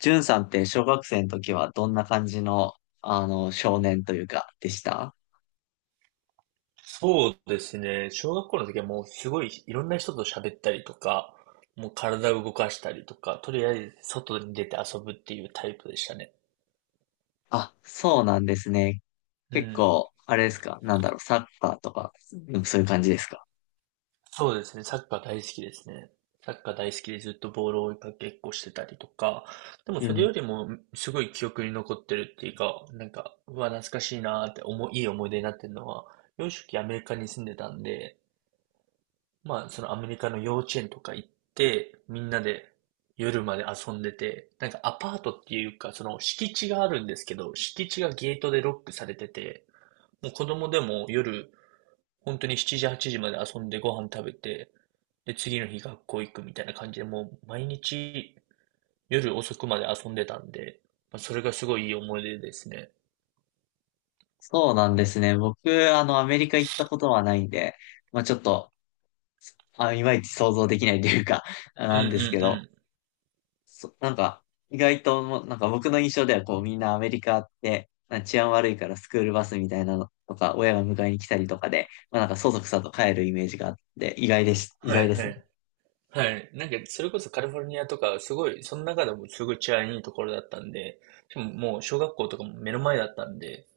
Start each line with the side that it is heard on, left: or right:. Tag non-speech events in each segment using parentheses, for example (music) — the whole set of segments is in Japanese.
left: ジュンさんって小学生の時はどんな感じの、少年というか、でした？
right: そうですね。小学校の時はもうすごいいろんな人と喋ったりとか、もう体を動かしたりとか、とりあえず外に出て遊ぶっていうタイプでしたね。
left: あ、そうなんですね。
right: う
left: 結
right: ん。
left: 構、あれですか？サッカーとか、うん、そういう感じですか？
right: そうですね。サッカー大好きですね。サッカー大好きでずっとボールを追いかけっこしてたりとか、でも
left: う
right: それ
left: ん。
right: よりもすごい記憶に残ってるっていうか、なんか、うわ、懐かしいなーっていい思い出になってるのは、幼少期アメリカに住んでたんで、まあ、そのアメリカの幼稚園とか行って、みんなで夜まで遊んでて、なんかアパートっていうか、その敷地があるんですけど、敷地がゲートでロックされてて、もう子供でも夜、本当に7時、8時まで遊んでご飯食べて、で、次の日学校行くみたいな感じで、もう毎日夜遅くまで遊んでたんで、まあ、それがすごいいい思い出ですね。
left: そうなんですね。僕、アメリカ行ったことはないんで、まあちょっと、あ、いまいち想像できないというか、(laughs)
right: うん
left: な
right: うん
left: ん
right: う
left: ですけど、
right: ん。
left: なんか、意外ともう、なんか僕の印象ではこうみんなアメリカって、なんか治安悪いからスクールバスみたいなのとか、親が迎えに来たりとかで、まあなんかそそくさと帰るイメージがあって、意外です、意
right: は
left: 外
right: い
left: で
right: は
left: すね。
right: いはい。なんか、それこそカリフォルニアとか、すごい、その中でもすごい治安いいところだったんで、しかももう小学校とかも目の前だったんで、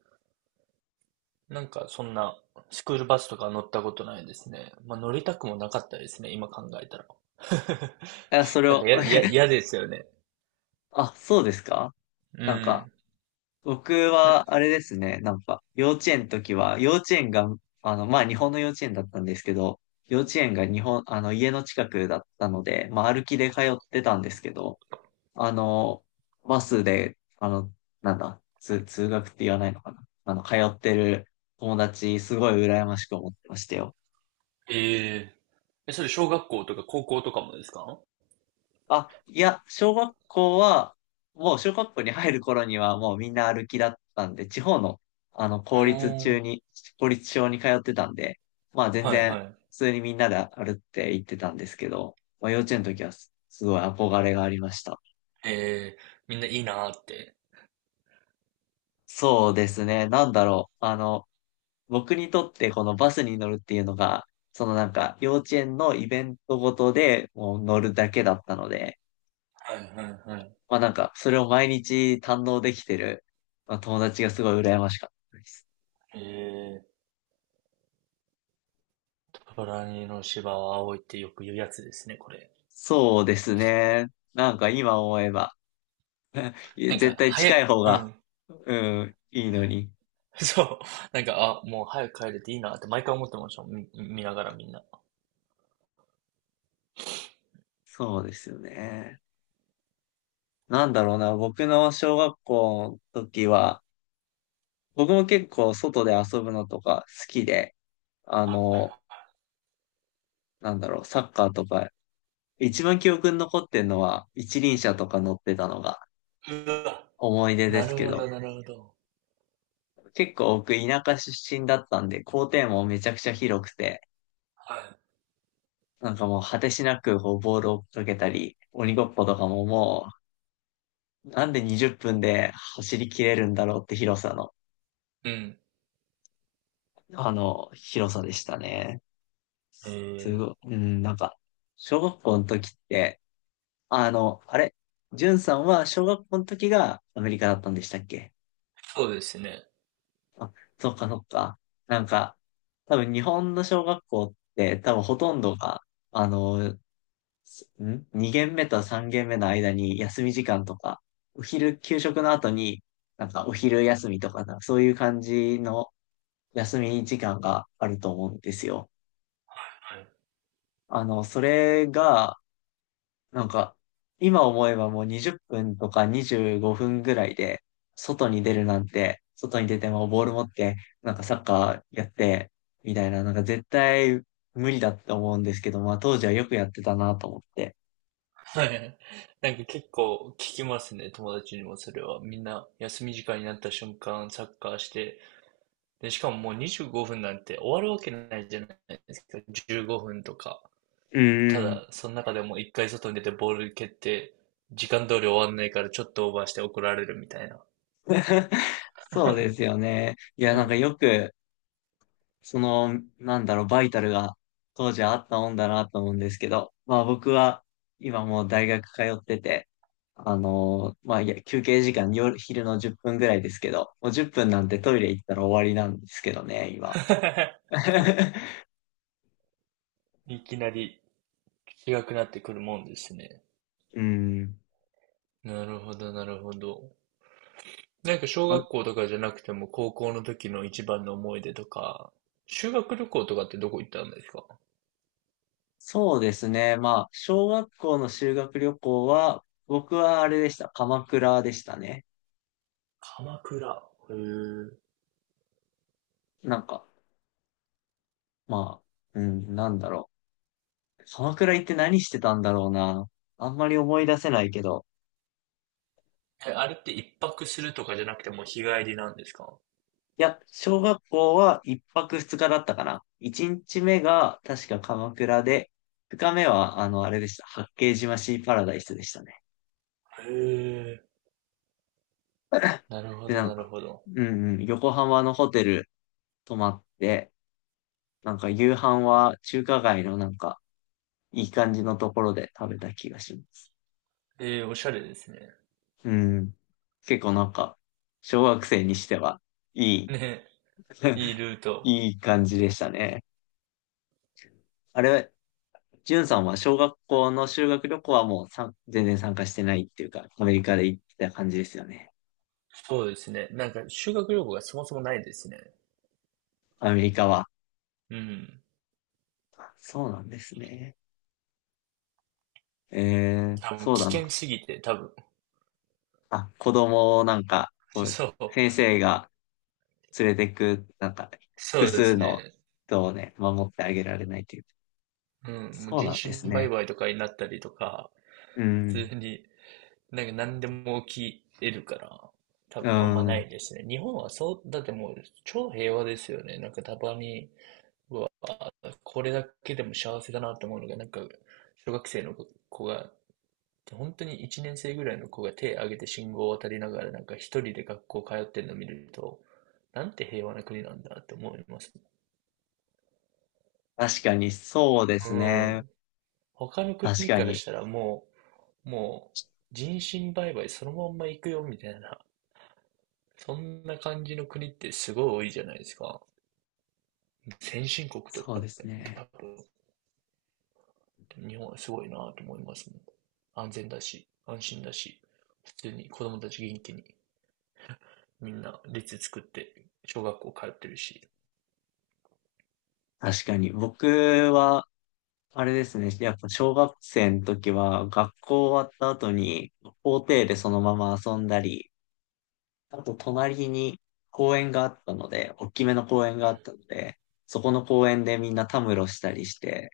right: なんかそんなスクールバスとか乗ったことないですね。まあ乗りたくもなかったですね、今考えたら。(laughs)
left: あ、それ
right: なん
left: を、
right: か嫌ですよね。
left: あ、そうですか？
right: う
left: なんか、
right: ん。
left: 僕
right: ね
left: はあれですね、なんか、幼稚園の時は、幼稚園が、まあ日本の幼稚園だったんですけど、幼稚園が日本、家の近くだったので、まあ歩きで通ってたんですけど、あの、バスで、なんだ、通学って言わないのかな。通ってる友達、すごい羨ましく思ってましたよ。
right: え。ええ、それ小学校とか高校とかもですか？おー、
left: あ、いや、小学校は、もう小学校に入る頃にはもうみんな歩きだったんで、地方の、あの、
right: あ
left: 公立中
right: の、
left: に、公立小に通ってたんで、まあ全
right: はい
left: 然、
right: はい。
left: 普通にみんなで歩って行ってたんですけど、まあ幼稚園の時はすすごい憧れがありました。
right: ええ、みんないいなーって。
left: そうですね、僕にとってこのバスに乗るっていうのが、そのなんか幼稚園のイベントごとでもう乗るだけだったので、
right: はいはいはい。
left: まあなんかそれを毎日堪能できてる、まあ、友達がすごい羨ましかったです。
right: ええー、トラにの芝は青いってよく言うやつですね、これ。
left: そうですね。なんか今思えば (laughs)
right: なん
left: 絶
right: か、
left: 対
right: 早
left: 近い
right: い。
left: 方
right: う
left: が、
right: ん。
left: うん、いいのに。
right: (laughs) そう。なんか、あ、もう早く帰れていいなって毎回思ってましたもん。見ながらみんな。
left: そうですよね。なんだろうな、僕の小学校の時は、僕も結構外で遊ぶのとか好きで、あの、サッカーとか一番記憶に残ってんのは、一輪車とか乗ってたのが
right: うわ。
left: 思い出で
right: な
left: す
right: る
left: け
right: ほど、
left: ど、
right: なるほど。
left: 結構僕田舎出身だったんで、校庭もめちゃくちゃ広くて、
right: は
left: なんかもう果てしなくこうボールを追っかけたり、鬼ごっことかももう、なんで20分で走り切れるんだろうって広さの、
right: い。うん。
left: 広さでしたね。
right: え
left: す
right: ー、
left: ごい、うん、なんか、小学校の時って、あの、あれ、んさんは小学校の時がアメリカだったんでしたっけ？
right: そうですね。
left: あ、そっかそっか。なんか、多分日本の小学校って多分ほとんどが、あの、ん ?2 限目と3限目の間に休み時間とか、お昼給食の後に、なんかお昼休みとかな、そういう感じの休み時間があると思うんですよ。
right: はい。
left: それが、なんか、今思えばもう20分とか25分ぐらいで、外に出るなんて、外に出てもボール持って、なんかサッカーやって、みたいな、なんか絶対無理だって思うんですけど、まあ当時はよくやってたなと思って。
right: はい。(laughs) なんか結構聞きますね、友達にもそれは。みんな休み時間になった瞬間サッカーして、で、しかももう25分なんて終わるわけないじゃないですか。15分とか。
left: うんう
right: た
left: ん。
right: だ、その中でも一回外に出てボール蹴って、時間通り終わんないからちょっとオーバーして怒られるみたいな。
left: (laughs) そうです
right: (laughs)
left: よね。いや、
right: う
left: なんか
right: ん。
left: よく、その、バイタルが当時あったもんだなと思うんですけど、まあ僕は今もう大学通ってて、まあいや休憩時間昼の10分ぐらいですけど、もう10分なんてトイレ行ったら終わりなんですけどね、今。
right: (laughs)
left: (laughs)
right: いきなり違くなってくるもんですね。
left: うん。
right: なるほど、なるほど。なんか小学
left: あ、
right: 校とかじゃなくても高校の時の一番の思い出とか、修学旅行とかってどこ行ったんですか？
left: そうですね。まあ、小学校の修学旅行は、僕はあれでした。鎌倉でしたね。
right: 鎌倉。へ
left: なんか、まあ、うん、なんだろう。鎌倉行って何してたんだろうな。あんまり思い出せないけど、
right: え。え、あれって一泊するとかじゃなくてもう日帰りなんですか？
left: いや、小学校は一泊二日だったかな。一日目が確か鎌倉で、二日目はあれでした。八景島シーパラダイスでしたね。
right: へえ。なるほ
left: で、
right: ど、
left: なん
right: なる
left: か、
right: ほど。
left: うんうん、横浜のホテル泊まって、なんか夕飯は中華街のなんか、いい感じのところで食べた気がします。
right: えー、おしゃれですね。
left: うん。結構なんか、小学生にしては、いい
right: ね、いいルー
left: (laughs)
right: ト。
left: いい感じでしたね。あれ、ジュンさんは小学校の修学旅行はもうさん全然参加してないっていうか、アメリカで行ってた感じですよね。
right: そうですね。なんか修学旅行がそもそもないですね。
left: アメリカは。
right: うん。
left: あ、そうなんですね。
right: あ、もう
left: そう
right: 危
left: だな。
right: 険すぎて、多分。
left: あ、子供をなんか、こ
right: (laughs)
left: う、
right: そう。
left: 先生が連れてく、なんか、複
right: そうで
left: 数
right: す
left: の
right: ね。
left: 人をね、守ってあげられないという。
right: うん。もう
left: そう
right: 人
left: なんです
right: 身売
left: ね。
right: 買とかになったりとか、
left: う
right: 普
left: ん。
right: 通に、なんか何でも起き得るから、多
left: う
right: 分あんまな
left: ん。
right: いですね。日本はそう、だってもう超平和ですよね。なんかたまに、これだけでも幸せだなって思うのが、なんか、小学生の子が本当に1年生ぐらいの子が手を挙げて信号を渡りながら、なんか一人で学校通ってるのを見ると、なんて平和な国なんだって思いますね。
left: 確かに、そうで
right: う
left: すね。
right: ん。他の
left: 確
right: 国
left: か
right: から
left: に。
right: したらもう、もう人身売買そのまんま行くよみたいな、そんな感じの国ってすごい多いじゃないですか。先進国と
left: そう
right: か
left: で
right: っ
left: す
right: て多
left: ね。
right: 分、日本はすごいなと思いますもん。安全だし、安心だし、普通に子供たち元気にみんな列作って小学校通ってるし。
left: 確かに。僕は、あれですね。やっぱ小学生の時は学校終わった後に校庭でそのまま遊んだり、あと隣に公園があったので、大きめの公園があったので、そこの公園でみんなたむろしたりして、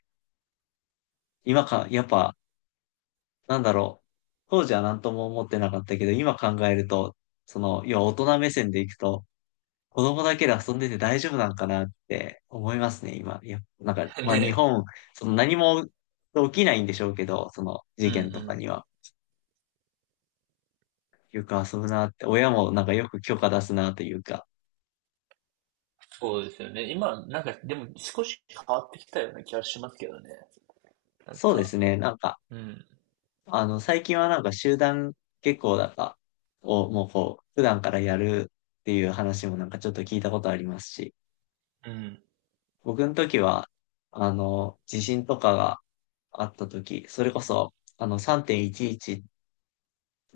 left: 今か、やっぱ、なんだろう。当時は何とも思ってなかったけど、今考えると、その、要は大人目線でいくと、子供だけで遊んでて大丈夫なんかなって思いますね、今。いや、なんか、
right: (laughs)
left: ま
right: ね
left: あ日
right: え。
left: 本、その何も起きないんでしょうけど、その
right: う
left: 事
right: んう
left: 件とかに
right: ん。
left: は。よく遊ぶなって、親もなんかよく許可出すなというか。
right: そうですよね。今、なんか、でも少し変わってきたような気がしますけどね。なん
left: そうで
right: か、
left: すね、なんか、
right: うん。
left: 最近はなんか集団下校だかをもうこう、普段からやるっていう話もなんかちょっと聞いたことありますし、
right: うん。
left: 僕の時は、地震とかがあった時、それこそ、3.11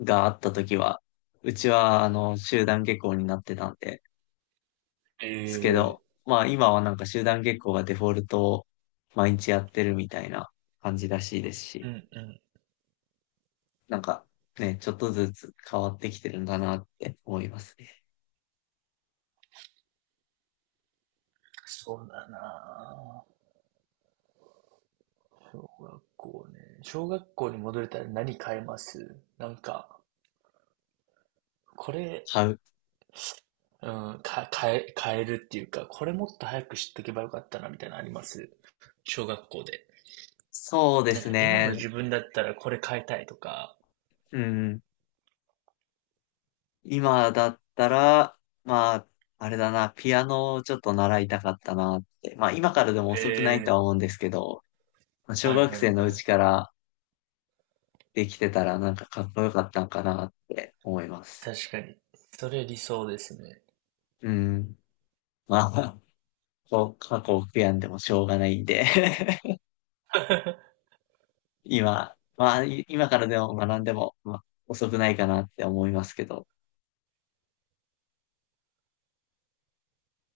left: があった時は、うちはあの集団下校になってたんで
right: え
left: すけ
right: え。
left: ど、まあ今はなんか集団下校がデフォルトを毎日やってるみたいな感じらしいです
right: う
left: し、
right: んうん。
left: なんかね、ちょっとずつ変わってきてるんだなって思いますね。
right: そうだなぁ、小学校ね。小学校に戻れたら何変えます？なんか、これ、
left: 買う。
right: うん、か、変え、変えるっていうか、これもっと早く知っとけばよかったな、みたいなのあります？小学校で。
left: そうで
right: なん
left: す
right: か今の
left: ね。
right: 自分だったらこれ変えたいとか。
left: うん。今だったら、まあ、あれだな、ピアノをちょっと習いたかったなって。まあ今からでも遅くないと
right: ええ、
left: は思うんですけど、まあ小
right: はい
left: 学
right: はい
left: 生のう
right: は
left: ち
right: い。
left: からできてたらなんかかっこよかったんかなって思います。
right: 確かに。それ理想ですね。
left: うん。まあ、(laughs) こう、過去を悔やんでもしょうがないんで (laughs) 今、まあ、今からでも学んでも、まあ、遅くないかなって思いますけど。